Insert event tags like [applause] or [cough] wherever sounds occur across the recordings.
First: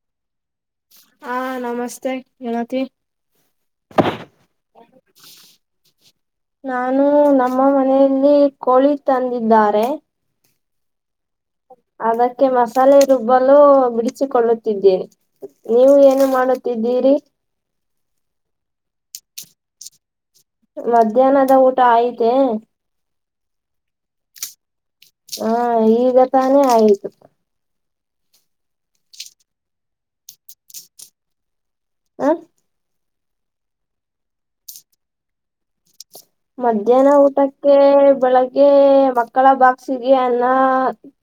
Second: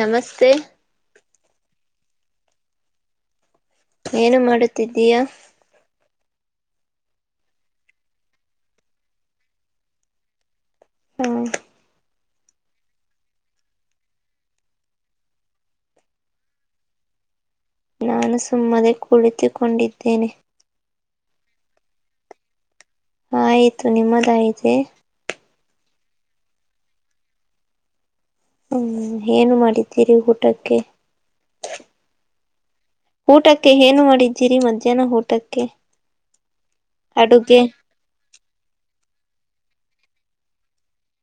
ನಮಸ್ತೆ ಹಾ ನಮಸ್ತೆ ಹೇಳತಿ ಏನು ಮಾಡುತ್ತಿದ್ದೀಯ ನಾನು ನಮ್ಮ ಮನೆಯಲ್ಲಿ ಕೋಳಿ ತಂದಿದ್ದಾರೆ ಹ ಅದ ಅಕೆ ಮಸಾಲೆ ರುಬ್ಬಲು ಬಿಡಿಸಿಕೊಳ್ಳುತ್ತಿದ್ದೀರಿ ನೀವು ಏನು ಮಾಡುತ್ತಿದ್ದೀರಿ ನಾನು ಸುಮ್ಮನೆ ಕುಳಿತುಕೊಂಡಿದ್ದೇನೆ ಮಧ್ಯಾಹ್ನದ ಊಟ ಆಐತೆ ಹ ಆಯ್ತು ನಿಮ್ಮದಯ್ತೆ ಹಾ ಈಗ ತಾನೇ ಆಯ್ತು ಹ್ಮ ಏನು ಮಾಡಿದ್ದೀರಿ ಊಟಕ್ಕೆ ಹ ಊಟಕ್ಕೆ ಏನು ಮಾಡಿದ್ದೀರಿ ಮಧ್ಯಾಹ್ನ ಊಟಕ್ಕೆ ಮಧ್ಯಾಹ್ನ ಅಡುಗೆ ಊಟಕ್ಕೆ ಬೆಳಗ್ಗೆ ಮಕ್ಕಳ ಬಕ್ ಹಕ್ಸಿಗೆ ಅನ್ನ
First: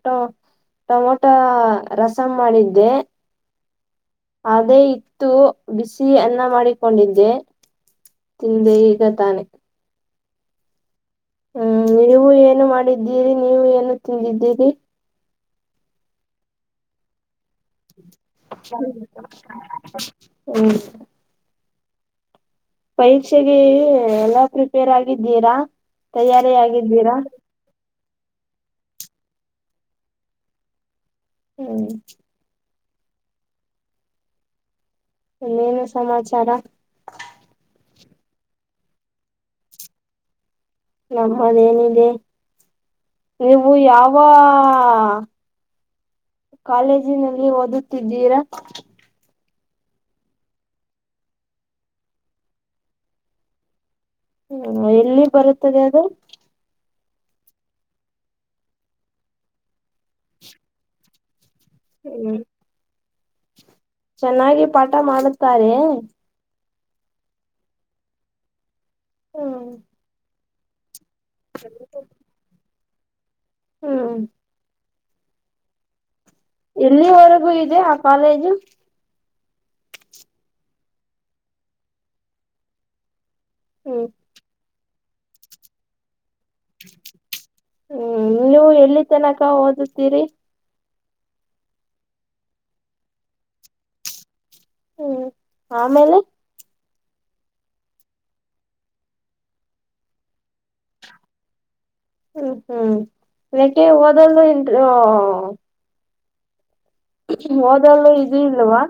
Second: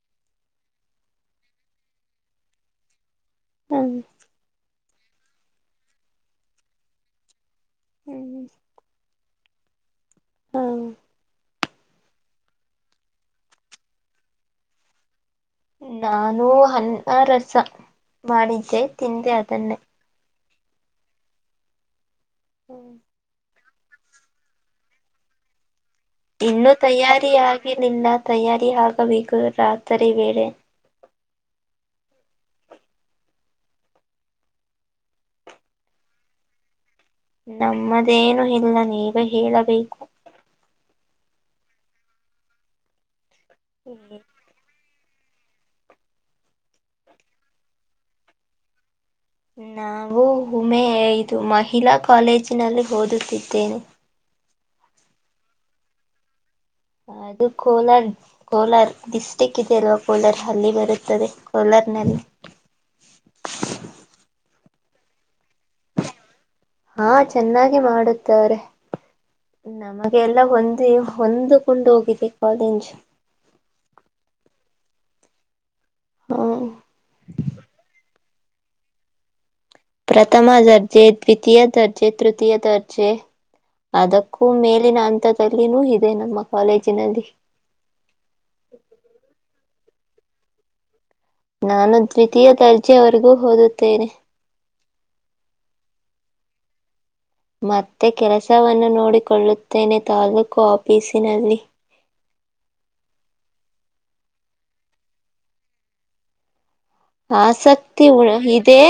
ಟೊಮೊಟೊ ರಸಂ ಮಾಡಿದ್ದೆ ಹ್ಮ್ ಅದೇ ಇತ್ತು ಬಿಸಿ ಅನ್ನ ಮಾಡಿಕೊಂಡಿದ್ದೆ ಹ್ಮ್ ತಿಂದೆ ಈಗ ತಾನೆ ಹಾ ಹ್ಮ್ ನೀವು ಏನು ಮಾಡಿದ್ದೀರಿ ನೀವು ಏನು ತಿಂದಿದ್ದೀರಿ ನಾನು ಅನ್ನ ರಸ ಮಾಡಿದ್ದೆ ತಿಂದೆ ಅದನ್ನೇ ಹ್ಮ ಪರೀಕ್ಷೆಗೆ ಎಲ್ಲಾ ಪ್ರಿಪೇರ್ ಆಗಿದ್ದೀರಾ ತಯಾರಿ ಇನ್ನುೂ ಆಗಿದ್ದೀರಾ ತಯಾರಿ ಆಗಲಿಲ್ಲ ತಯಾರಿ ಆಗಬೇಕು ರಾತ್ರಿ ವೇಳೇಳೆ ಹ್ಮ್ ಇನ್ನೇನು ಸಮಾಚಾರ ನಮ್ಮದೇನು ಇಲ್ಲ ನೀವೇ ಹೇಳಬೇಕು ನಮ್ಮದೇನಿದೆ ನೀವು ಯಾವ ಕಾಲೇಜಿನಲ್ಲಿ ಓದುತ್ತಿದ್ದೀರಾ ನಾನು ಉಮೆ ಐದು ಮಹಿಳಾ ಕಾಲೇಜಿನಲ್ಲಿ ಓದುತ್ತಿದ್ದೇನೆ ಹ್ಮ್ ಎಲ್ಲಿ ಬರುತ್ತದೆ ಅದು ಅದು ಕೋಲಾರ್ ಕೋಲಾರ್ ಡಿಸ್ಟಿಕ್ ಇದೆ ಅಲ್ವಾ ಕೋಲಾರ ಹಲ್ಲಿ ಬರುತ್ತದೆ ಸಲಾರನಲ್ಲಿ ಹ್ಮ್ ಚೆನ್ನಾಗಿ ಪಾಠ ಮಾಡುತ್ತಾರೆ ಹಾ ಚೆನ್ನಾಗಿ ಮಾಡುತ್ತಾರೆ ಹ್ಮ್ ನಮಗೆಲ್ಲ ಹೊಂದು ಹೊಂದಕೊಂಡು ಹೋಗಿದೆ ಕಾಲೇಜ್ ಹ್ಮ ಹ ಎಲ್ಲಿವರೆಗೂ ಇದೆ ಆ ಕಾಲೇಜು ಪ್ರಥಮ ದರ್ಜೆ ದ್ವಿತೀಯ ದರ್ಜೆ ತೃತೀಯ ದರ್ಜೆ ಹ್ಮ್ ಅದಕ್ಕೂ ಮೇಲೆ ನಾನು ದಲ್ಲಿನೂ ಇದೆ ನನ್ನ ಮಕ್ಕ ಹ್ಮ್ ನೀವು ಎಲ್ಲಿ ತನಕ ಓದುತ್ತೀರಿ ನಾನು ದ್ವಿತೀಯ ದರ್ಜೆವರೆಗೂ ಓದುತ್ತೇನೆ ಹ್ಮ್ ಆಮೇಲೆ ಮತ್ತೆ ಕೆಲಸವನ್ನು ನೋಡಿಕೊಳ್ಳುತ್ತೇನೆ ತಾಲೂಕು ಆಫೀಸಿನಲ್ಲಿ ಹ್ಮ್ ಹ್ಮ್ ಯಾಕೆ ಓದಲ್ ಇಂ ಆಸಕ್ತಿ ಉ ಇದು ಇದದೆ ಇಲ್ವಾ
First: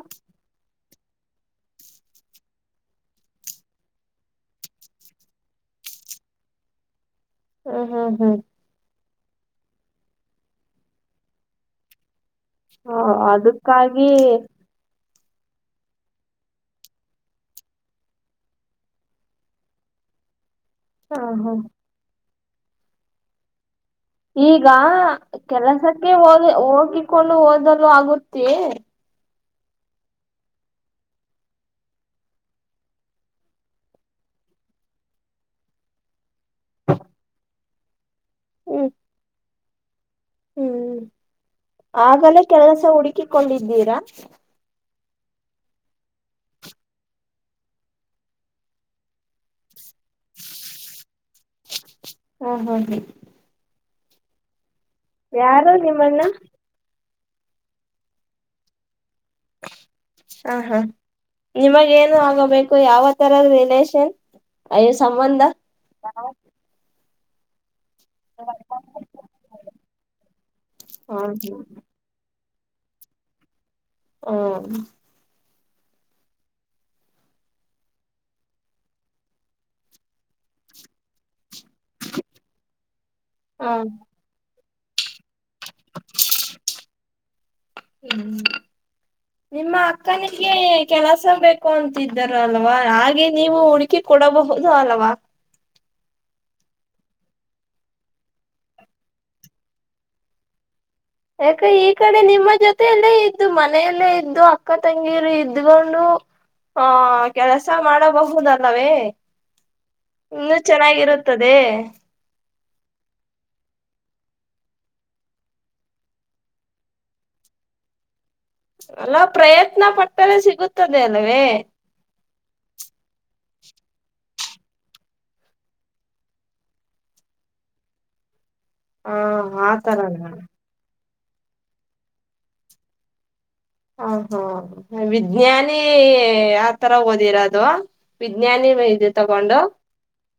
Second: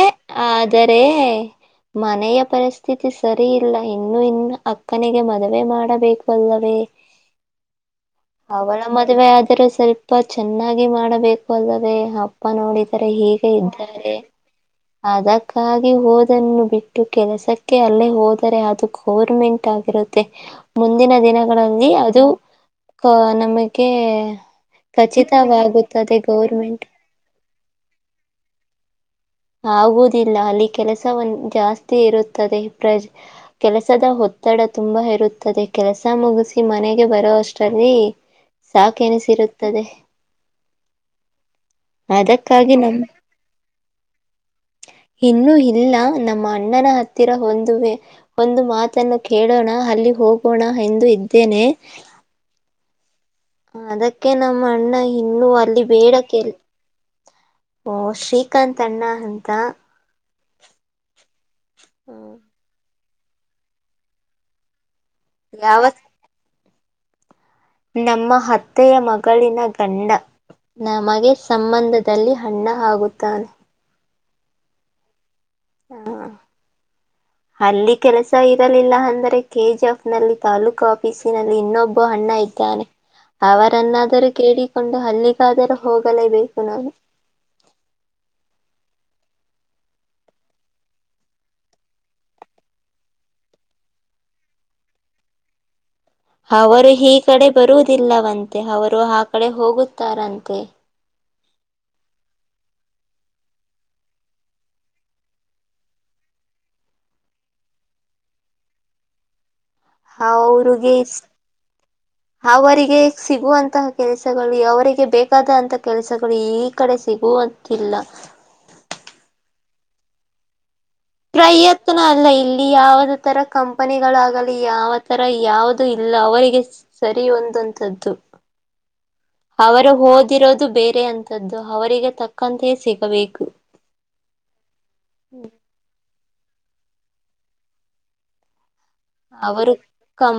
ಆದರೆ ಮನೆಯ ಪರಿಸ್ಥಿತಿ ಸರಿ ಇಲ್ಲ ಇನ್ನುೂ ಇನ್ನು ಅಕ್ಕನಿಗೆ ಮದುವೆ ಮಾಡಬೇಕು ಅಲ್ಲವೇ [unintelligible] ಹ್ಮ ಹ್ಮ್ ಹ್ಮ್ ಅವಳ ಆದರೂ ಸ್ವಲ್ಪ ಚೆನ್ನಾಗಿ ಮಾಡಬೇಕು ಅಲ್ಲವೇ ಅಪ್ಪ ನೋಡಿದ ತರ ಹೀಗೆ ಅದಕ್ಕಾಗಿ ಇದ್ದಾರೆ ಅದಕ್ಕಾಗಿ ಹಓದನ್ನು ಬಿಟ್ಟು ಕೆಲಸಕ್ಕೆ ಅಲ್ಲೇ ಹೋದರೆ ಅದು ಗೋರ್ಮೆಂಟ್ ಆಗಿರುತ್ತೆ ಮುಂದಿನ ಹ ಹ ದಿನಗಳಲ್ಲಿ ಅದು ನಮ ಈಗ ಕೆಲಸಕ್ಕೆ ಹದ ಗೌರ್ಮೆಂಟ್ ಹೋಗಿಕೊಂಡು ಓದಲು ಆಗುತ್ತ ತಿದೆ ಆಗುವುದಿಲ್ಲ ಅಲ್ಲಿ ಕೆಲಸ ಜಾಸ್ತಿ ಇರುತ್ತದೆ ಪ್ರಜ್ ಕೆಲಸದ ಹೊತ್ತು ಒತ್ತಡ ತುಂಬಾ ಇರುತ್ತದೆ ಕೆಲಸ ಮುಗಿಸಿ ಮನೆಗೆ ಬರೋ ಅಷ್ಟಲ್ಲಿ ಹ್ಮ್ ಸಾಕೆನಿಸಿರುತ್ತದೆ ಹ್ಮ್ ಆಗಲೇ ಅದಕ್ಕಾಗಿ ಕೆಲಸ ನಮ್ ಹುಡುಕಿಕೊಂಡಿದ್ದೀರಾ ಇನ್ನುೂ ಇಲ್ಲ ನಮ್ಮ ಅಣ್ಣನ ಹತ್ತಿರ ಒಂದು ವೇ ಒಂದು ಮಾತನ್ನು ಕೇಳೋಣ ಅಲ್ಲಿ ಹೋಗೋಣ ಎಂದು ಇದ್ದೇನೆ ಹ ಹ ಅದಕ್ಕೆ ನ ಮ್ಮ ಅಣ್ಣ ಇನ್ನುೂ ಯಾರು ಅಲ್ಲಿ ನಿಮ್ಮಣ್ಣ ಬೇಡಕಲ್ಲಿ ಓ ಶ್ರೀಕಾಂತ್ ಅಣ್ಣ ಅಂತ ಹಾ ಹಾ ನಿಮಗ ಏನು ಆಗೋಬೇಕು ಯಾವ ತರದ ರಿಲೇಷನ್ಯಸ್ ಸಂಬಂಧ ಯಾವ ನಮ್ಮ ಅತ್ತೆಯ ಮಗಳಿನ ಗಂಡ ನಮಗೆ ಹ ಸಂಬಂಧದಲ್ಲಿ ಅಣ್ಣ ಆಗುತ್ತಾನೆ ಹ್ಮ ಹಾ ಅಲ್ಲಿ ಕೆಲಸ ಇರಲಿಲ್ಲ ಅಂದ್ರರೆ ಕೆಜಿಎಫ್ ನಲ್ಲಿ ತಾಲೂಕು ಆಫೀಸಿನಲ್ಲಿ ಇನ್ನೊಬ್ಬ ಅಣ್ಣ ಇದ್ದಾನೆ ಹ ಅವರನ್ನಾದರೂ ಕೇಳಿಕೊಂಡು ಅಲ್ಲಿ ದರ ಹೋಗಲೇಬೇಕು ನಾವು ಹ ನಿಮ್ಮ ಅಕ್ಕನಿಗೆ ಕೆಲಸ ಬೇಕು ಅಂತಿದ್ದರಲ್ವಾ ಹಾಗೆ ನೀವು ಹುಡುಕಿ ಕೊಡ ಹಬಹುದು ಅಲ್ವಾ ಅವರು ಈ ಕಡೆ ಬರುವುದಿಲ್ಲವಂತೆ ಅವರು ಆ ಕಡೆ ಹೋಗುತ್ತಾರಂತೆ ಯಾಕ ಈ ಕಡೆ ನಿಮ್ಮ ಜೊತೆಯಲ್ಲೇ ಇದ್ದು ಮನೆಯಲ್ಲೇ ಇದ್ದು ಅಕ್ಕ ತಂಗೀರು ಇದ್ಕೊಂಡು ಹಾ ಕೆಲಸ ಮಾಡಬಹುದಲ್ಲವೇ ಇನ್ನುೂ ಅವ್ರಿಗೆ ಚೆನ್ನಾಗಿರುತ್ತದೆ ಅವರಿಗೆ ಸಿಗುವಂತಹ ಕೆಲಸಗಳು ಅವರಿಗೆ ಬೇಕಾದಂತಹ ಕೆಲಸಗಳು ಈ ಕಡೆ ಸಿಗು ಹೊತ್ತಿಲ್ಲ ಅಲ ಪ್ರಯತ್ನ ಪಟ್ಟರೆ ಸಿಗುತ್ತೆ ಪ್ರಯತ್ನ ಅಲ್ಲ ಇಲ್ಲಿ ಯಾಾವದ ತರ ಕಂಪನಿಗಳಾಗಲಿ ಯಾವ ತರ ಯಾವುದು ಇಲ್ಲ ಅವರಿಗೆ ಸರಿ ಹ ಅವರು ಆತರನ ಹಓದಿರೋದು ಬೇರೆ ಅಂತ ಅವರಿಗೆ ತಕ್ಕಂತೆಯೇ ಸಿಗಬೇಕು ಹ ಹಾ ವಿಜ್ಞಾನಿ ಆ ತರ ಓದಿರ ಅದು ವಿಜ್ಞಾನಿ ಇದು ತಗೊಂಡು ಅವರು ಕಂ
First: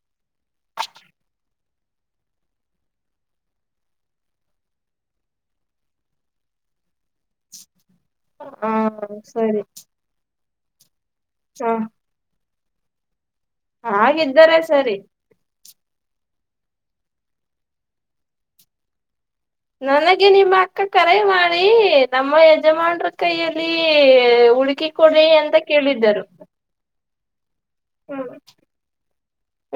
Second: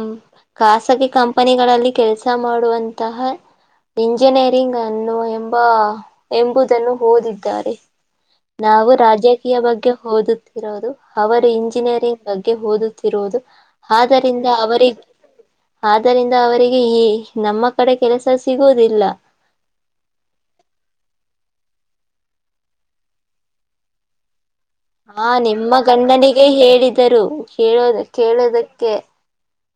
ಖಾಸಗಿ ಕಂಪನಿಗಳಲ್ಲಿ ಕೆಲಸ ಮಾಡುವಂತಹ. ಇಂಜಿನಿಯರಿಂಗ್ ಅನ್ನು ಎಂಬ ಎಂಬುದನ್ನು ಓದಿದ್ದಾರೆ. ಹ ನಾವು ರಾಜಕೀಯ ಸರಿ ಬಗ್ಗೆ ಓದುತ್ತಿರೋದು ಅವರು ಹ ಇಂಜಿನಿಯರಿಂಗ್ ಬಗ್ಗೆ. ಓದುತ್ತಿರುವುದು. ಆದ್ದರಿಂದ ಹಾಗಿದ್ದರೆ ಸರಿ ಅವರಿಗೆ, ಆದ್ದರಿಂದ ಅವರಿಗೆ ಈ ನಮ್ಮ ಕಡೆ ಕೆಲಸ ಸಿಗುವುದಿಲ್ಲ. ನನಗೆ ನಿಮ್ಮ ಅಕ್ಕ ಕರೆ ಮಾಡಿ ನಮ್ಮ ಯಜಮಾನರ ಕೈಯಲ್ಲಿ ಹ [unintelligible] ಹಾ ನಿಮ್ಮ ಗಂಡನಿಗೆ ಹೇಳಿದರು. ಕೇಳೋ ಹ್ಮ್ ಕೇಳೋದಕ್ಕೆ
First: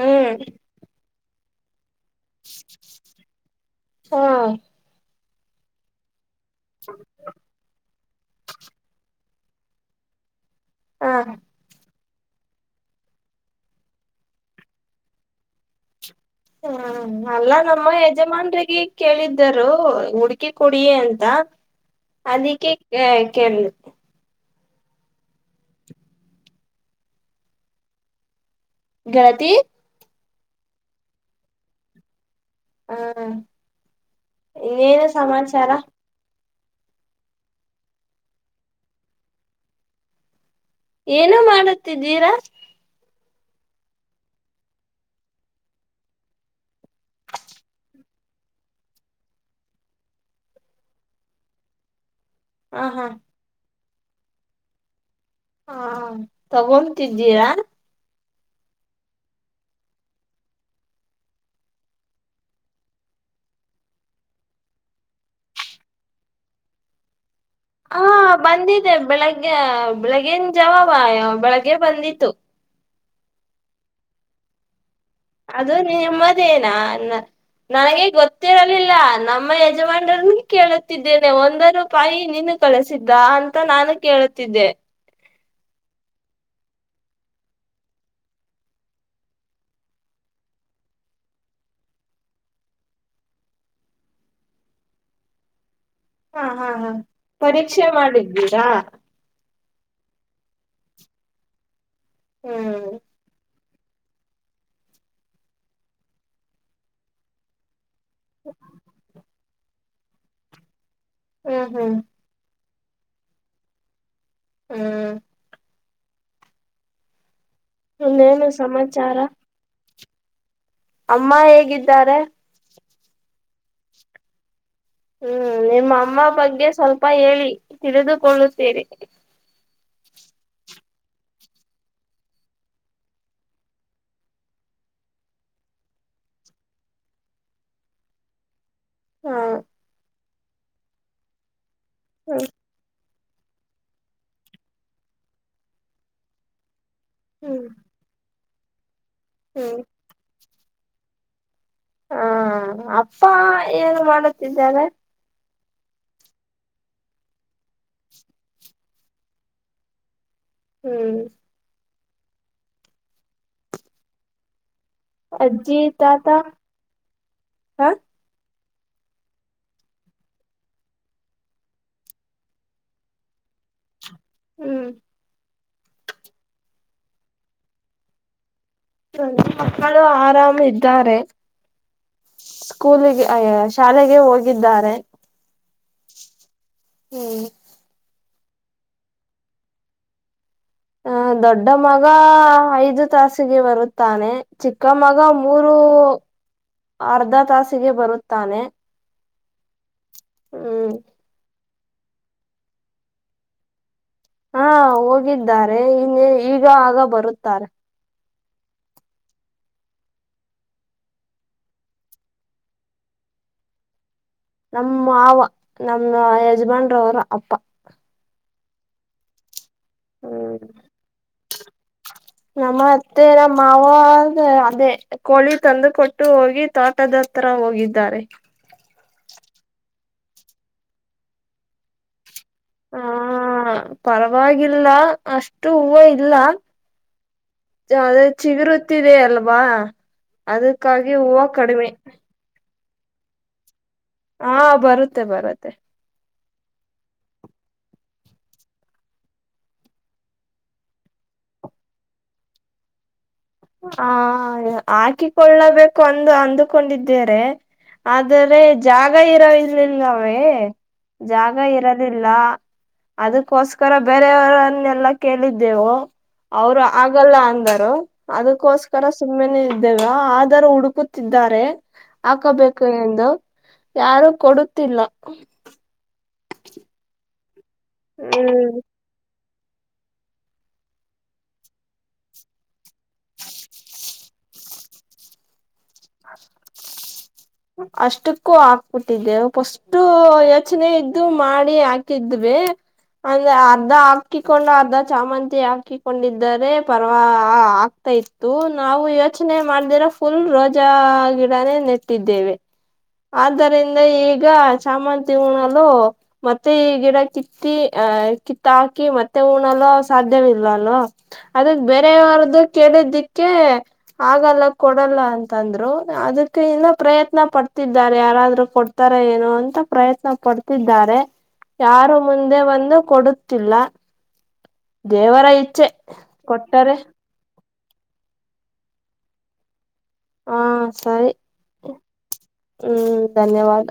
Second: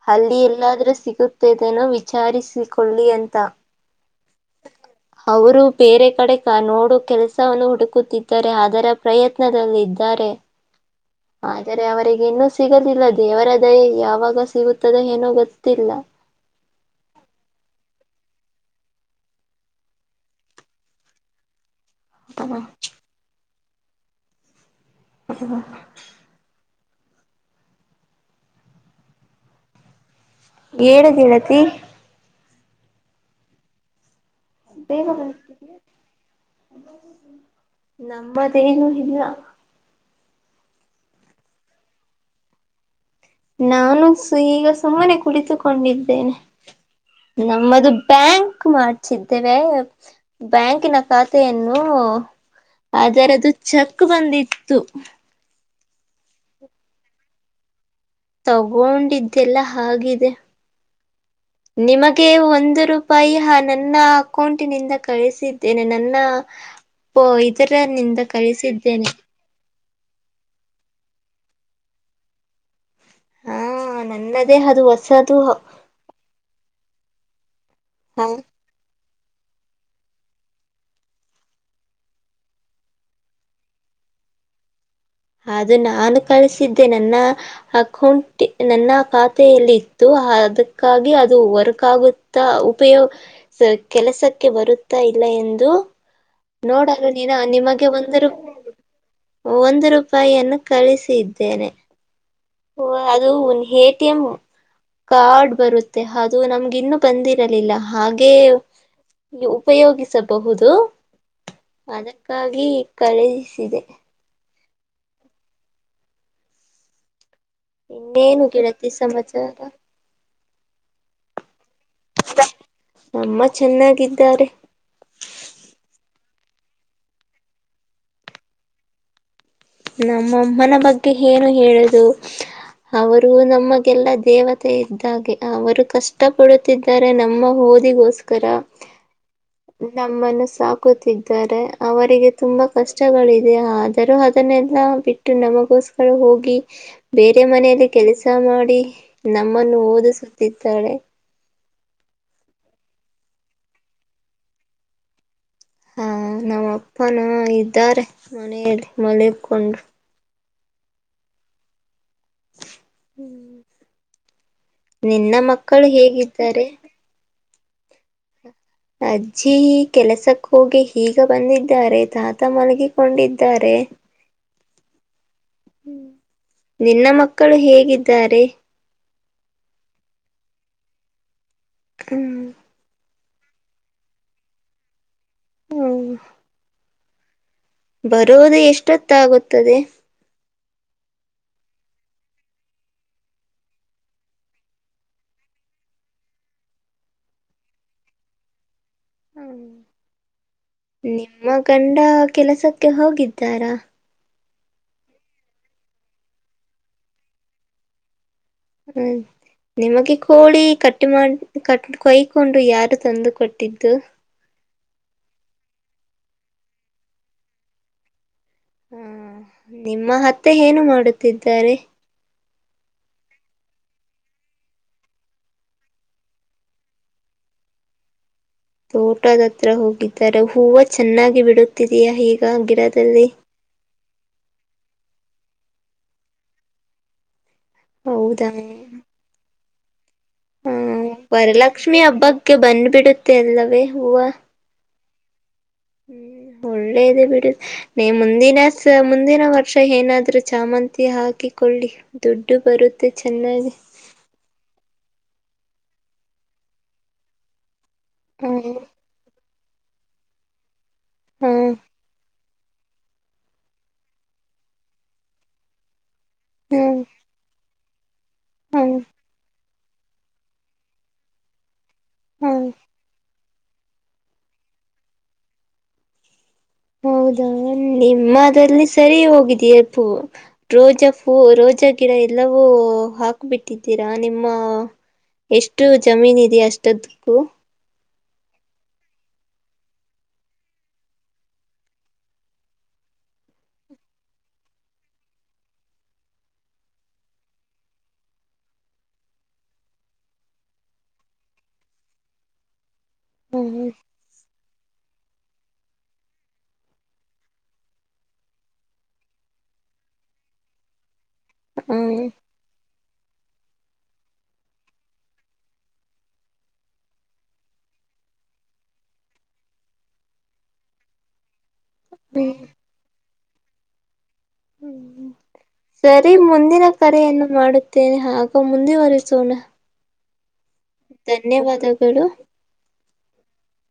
ಹ್ಮ್ ಅಲ್ಲಿ ಎಲ್ಲಾದ್ರೆ ಸಿಗುತ್ತೇದನೋ ವಿಚಾರಿಸಿಕೊಳ್ಳಿ ಅಂತ. ಹಾ ಅವರು ಬೇರೆ ಕಡೆ ನೋಡು ಕೆಲಸವನ್ನು ಹುಡುಕುತ್ತಿದ್ದಾರೆ ಅದರ ಪ್ರಯತ್ನ. ದಲ್ಲಿದ್ದಾರೆ ಹ ಆದರೆ ಅವರಿಗೆ ಇನ್ನು ಸಿಗಲಿಲ್ಲ ದೇವರ ದಯ ಯಾವಾಗ ಸಿಗುತ್ತದೆ ಏನೋ ಗೊತ್ತಿಲ್ಲ. ಹ್ಮ್ ಅಲ್ಲಾ ನಮ್ಮ ಯಜಮನ್ರಿಗ ಹಿ ಕೇಳಿದ್ದರು ಹುಡುಕಿ ಕೊಡಿಯೀ ಅಂತ. ಅದಕ್ಕೆ ಕೇಳ [unintelligible] ಗೆಳತಿ ಹೇಳ ಗೆಳತಿ ಹ್ಮ ಏನು ಬೇಗ ಬರ್ತೀಯ ಸಾಮಚಾರ ನಮ್ಮದೇನು ಇಲ್ಲಾ. ಏನು ಮಾಡುತ್ತಿದ್ದೀರಾ. ನಾನು ಸಿ ಈಗ ಸುಮ್ಮನೆ ಕುಳಿತುಕೊಂಡಿದ್ದೇನೆ. ನಮ್ಮದು ಬ್ಯಾಂಕ್ ಮಾಡ್ಸಿದ್ದೇನೆ ಬ್ಯಾಂಕಿನ ಖಾತೆಯನ್ನು. ಹ ಹಾ ಆದರೆ ಅದು ಚಕ್ ಬಂದಿತ್ತು ಹಾ ತಗೊಂತಿದ್ದೀಯಾ. ತಗೊಂಡಿದ್ದೆಲ್ಲ ಹಾಗಿದೆ. [inaudible] ನಿಮಗೆ ಒಂದು ರೂಪಾಯಿ ನನ್ನ ಅಕೌಂಟಿನಿಂದ ಕಳಿಸಿದ್ದೇನೆ ನನ್ನ. ಹೊ ಇದ ಹಾ ಬಂದಿದೆೆ ಬೆಳಿಗ್ಗೆ. ಬೆಳಗ್ಗೇನ್ ಜವಾವ ಬೆಳಗ್ಗೆ ಬಂದಿತ್ತು. ಹಾ ನನ್ನದೇ ಅದು ವಸ ಅದು ನಿಮ್ಮದೇನ ನನಗೆ ಹಾ ಗೊತ್ತಿರಲಿಲ್ಲ. ನಮ್ಮ ಯಜಮಾನರ ಕೇಳುತ್ತಿದ್ದೇನೆ ಒಂದ ರೂಪಾಯಿ ನೀನು ಕಳಿಸಿದ್ದ ಅಂತ ನಾನು ಕೇಳ ಹೆಳತ್ತಿದ್ದೆ ಅದು ನಾನು ಕಳಿಸಿದ್ದೆ ನನ್ನ ಅಕೌಂಟ್ ನನ್ನ ಖಾತೆಯಲ್ಲಿತ್ತ. ಅದಕ್ಕಾಗಿ ಅದು ವರಕಾಗುತ್ತಾ ಉಪಯೋಗ ಕೆಲಸಕ್ಕೆ ಬರುತ್ತಾ ಇಲ್ಲವ. ಲ್ಲ ಎಂದು ಹಾ ಹಾ ಹಾ ನೋಡಲ್ಲ ನೀನ ಪರೀಕ್ಷೆ ನಿಮಗೆ ಒಂದು. ಮಾಡಿದ್ದೀರಾ ಒಂದು ರೂಪಾಯಿಯನ್ನು ಕಳಿಸಿದ್ದೇನೆ ಹ್ಮ್ ವ ಅದು. ಎ ಟಿ ಎಂ ಕಾರ್ಡ್ ಬರುತ್ತೆ ಅದು ನಮ್ಗೆ ಇನ್ನುೂ ಬಂದಿರಲಿಲ್ಲ. ಹಾಗೆ ಉಪಯೋಗಿಸಬಹುದು ಹ್ಮ್ ಹ್ಮ್ ಅದಕ್ಕಾಗಿ ಕಳುಹಿಸಿದೇ. ಹ್ಮ್ ಇನ್ನೇನು ಗೆಳತಿ ಸಮಚಾರ ಅಮ್ಮ ಹೇಗಿದ್ದಾರೆ. ನಮ್ಮ ಚೆನ್ನಾಗಿದ್ದಾರೆ. ಹ್ಮ್ ನಿಮ್ಮ ಅಮ್ಮ ಬಗ್ಗೆ ಸ್ವಲ್ಪ ಹೇಳಿ ತಿಳಿದುಕೊಳ್ಳುತೆನೆ ನಮ್ಮಮ್ಮನ ಬಗ್ಗೆ ಏನು ಹೇಳುದು. ಅವರು ನಮಗೆಲ್ಲಾ ದೇವತೆ ಇದ್ದಾಗೆ ಅವರು ಕಷ್ಟ ಪಡುತ್ತಿದ್ದಾರೆ ನಮ್ಮ ಹ ಗೋದಿಗೋಸ್ಕರ ಹಾ ನಮ್ಮನ್ನು ಸಾಕುತ್ತಿದ್ದಾರೆ ಅವರಿಗೆ ಹ್ಮ್ ತುಂಬಾ ಕಷ್ಟ ಪಚಗಳಿದೆ ಆದರೂ ಅದನ್ನೆಲ್ಲಾ ಬಿಟ್ಟು ನಮಗೋಸ್ಕರ ಹೋಗಿ ಬೇರೆ ಹ್ಮ್ ಮನೆಯಲ್ಲಿ ಕೆಲಸ ಮಾಡಿ ನಮ್ಮನ್ನು ಹ್ಮ್ ಓದಿಸುತ್ತಿದ್ದಾಳೆ ಹಾ ಅಪ್ಪ ಏನು ಮಾಡುತ್ತಿದ್ದಾರೆ ಹಾ ನಮ್ಮಪ್ಪನ ಇದ್ದಾರೆ ಮನೆಯಲ್ಲಿ ಮಲಕೊಂಡ್ರು ಹ್ಮ್ ಹ್ಮ ನಿನ್ನ ಅಜ್ಜಿ ಮಕ್ಕಳು ತಾತ ಹೇಗಿದ್ದಾರೆ ಹ ಅಜ್ಜಿ ಈ ಕೆಲಸಕ್ಕೋಗಿ ಹೀಗ ಬಂದಿದ್ದಾರೆ ತಾತ ಮಲಗಿಕೊಂಡಿದ್ದಾರೆ ಹ್ಮ ಹ್ಮ್ ಹ್ಮ ನಿನ್ನ ಮಕ್ಕಳು ಹೇಗಿದ್ದಾರೆ ನನ್ನ ಮಕ್ಕಳು ಆರಾಮ್ ಇದ್ದಾರೆ ಹ್ಮ್ ಅ ಶಾಲೆಗೆ ಹೋಗಿದ್ದಾರೆ ಹ್ಮ್ ಹ್ಮ್ ಬರೋದು ಎಷ್ಟೊತ್ತ ಆಗುತ್ತದೆ ಹ ದೊಡ್ಡ ಮಗ ಐದು ತಾಸಿಗೆ ಬರುತ್ತಾನೆ ಚಿಕ್ಕ ಮಗ ಮೂರು ಅರ್ಧ ತಾಸಿಗೆ ಬರುತ್ತಾನೆ ಹ್ಮ್ ನಿಮ್ಮ ಗಂಡ ಕೆಲಸಕ್ಕೆ ಹೋಗಿದ್ದಾರಾ ಹಾ ಹೋಗಿದ್ದಾರೆ ಇನ್ನ ಈಗ ಆಗ ಬರುತ್ತಾರೆ ಹ್ಮ ನಿಮಗೆ ಕೋಳಿ ಕಟ್ಟಿ ಮಾಡ ಕಟ್ ಕೈಕೊಂಡು ಯಾರು ತಂದು ಕೊಟ್ಟಿದ್ದು ನಮ್ಮ ಮಾವ ನಮ್ಮ ಯಜಮಾಂಡ್ರವ್ರ ಅಪ್ಪ ಹಾ ನಿಮ್ಮ ಹತ್ತೆ ಹ್ಮ್ ಏನು ಮಾಡುತ್ತಿದ್ದಾರೆ ನಮ್ಮ ಅತ್ತೆರ ಮಾವದ ಅದೇ ಕೋಳಿ ತಂದು ಕೊಟ್ಟು ಹೋಗಿ ತೋಟದ ಹತ್ರ ಹೋಗಿದ್ದಾರೆ ತೋಟದತ್ರ ಹೋಗಿದ್ದಾರೆ ಹೂವು ಚೆನ್ನಾಗಿ ಬಿಡುತ್ತಿದೆಯಾ ಹೀಗೆ ಹಾ ಪರವಾಗಿಲ್ಲ ಅಷ್ಟು ಹೂವು ಇಲ್ಲ ಯದೇ ಹೌದಾ ಚಿಗರುತ್ತಿದೆ ಅಲ್ವಾ ಹಾ ಅದಕ್ಕಾಗಿ ಹೂವ ಕಡಿಮೆ ವರಲಕ್ಷ್ಮಿ ಹಬ್ಬಕ್ಕೆ ಬಂದ್ಬ ಬಿಡುತ್ತೆ ಅಲ್ಲವೇ ಹೂವ ಹಾ ಬರುತ್ತೆ ಬರುತ್ತೆ ಹ್ಮ್ ಹ ಒಳ್ಳೇದ ಬಿಡು ಮುಂದಿನ ಮುಂದಿನ ವರ್ಷ ಏನಾದ್ ಚಾಮಂತಿ ಹಾಕಿಕಳ್ಳಿ ದುಡ್ಡು ಬರುತ್ತೆ ಚೆನ್ನಾಗಿ ಹ ಹಾಕಿಕೊಳ್ಳಬೇಕು ಅಂದು ಅಂದುಕೊಂಡಿದ್ದೇರೆ ಆದರೆ ಹ್ಮ್ ಜಾಗ ಇರದರ್ಲಿಲ್ಲವೇ ಜಾಗ ಹ್ಮ್ ಇರೋದಿಲ್ಲ ಅದಕ್ಕೋಸ್ಕರ ಬೇರೆಯವರನ್ನೆಲ್ಲ ಕೇಳಿದ್ದೆವು ಅವರು ಹ್ಮ್ ಆಗಲ್ಲ ಅಂದರು ಹ್ಮ್ ಅದಕ್ಕೋಸ್ಕರ ಸುಮ್ಮನೆ ಆದರ ಹುಡುಕುತ್ತಿದ್ದಾರೆ ಹ್ಮ್ ಹಾಕಬೇಕು ಎಂದು ಯಾರು ಕೊಡುತ್ತಿಲ್ಲ ಹ್ಮ್ ನಿಮ್ಮಲ್ಲಿ ಸರಿ ಹೋಗಿದ್ದ ತರ್ಪು ರೋಜಾ ಪೂ ರೋಜಾ ಗಿಡ ಎಲ್ಲವೂ ಹಾಕ್ಬಿಟ್ಟಿದ್ದೀರಾ ನಿಮ್ಮ ಹ ಎಷ್ಟು ಜಮೀನ ಇದೆ ಅಷ್ಟದಕ್ಕೂ ಅಷ್ಟಕ್ಕೂ ಹಾಕ್ಬಿಟ್ಟಿದ್ದೆವು ಪಫಸ್ ಯೋಚನೆ ಇದ್ದು ಮಾಡಿ ಹಾಕಿದ್ವಿ ಅಂದ್ರೆ ಅರ್ಧ ಹಾಕಿಕೊಂಡು ಅರ್ಧ ಚಾಮಂತಿ ಹಾಕಿಕೊಂಡಿದರೆ ಪರ್ವಾ ಇತತ್ತು ನಾವು ಯೋಚನೆ ಮಾಡ್್ದರ ಫುಲ್ ರಜ ಗಿಡನೇ ನೆಟ್ಟಿದ್ದೇವೆ ಹ್ಮ್ ಆದ್ದರಿಂದ ಈಗ ಸಾಮ ಉಣಲ್ಲ ಮತ್ತೆ ಈ ಗಿಡ ಕಿತ್ತಿ ಆ ಕಿತ್ತ ಹಾಕಿ ಮತ್ತೆ ಹಣಲ್ಲ ಸಾಧ್ಯ ಇದ್ದೇ ಇಲ್ವಾ ಅಲ್ವಾ ಅದದ ಬೇರ ಹ್ಮ್ ಯಾರ್ದು ಕೇಳಿದ್ದಿಕ್ಕೆ ಆಗಲ್ಲ ಕೊಡಲ್ಲ ಅಂತ ಅಂದ್ರು ಅದಕ್ಕೆ ಇನ್ನ ಪ್ರಯತ್ನ ಪಡ್ತಿದ್ದಾರೆ ಯಾರಾದ್ರು ಕೊಡ್ತಾರ ಏನೋ ಅಂತ ಪ್ರಯತ್ನ ಪ ಕೊಡ್ತಿದ್ದಾರೆ ಯಾರು ಹ್ಮ್ ಮುಂದೆ ಬಂದು ಕೊಡುತ್ತಿಲ್ಲ ಹ್ಮ್ ದೇವರ ಇಚ್ಛೆ ಸರಿ ಮುಂದಿನ ಕೊಟ್ಟರೆ ಕರೆಯನ್ನು ಮಾಡ ತ್ತೇನೆ ಹಾಗಮುಂದೆ ವರಿಸೋಣ ಹಾ ಸರಿ ಹ್ಮ್ ಧನ್ಯವಾದ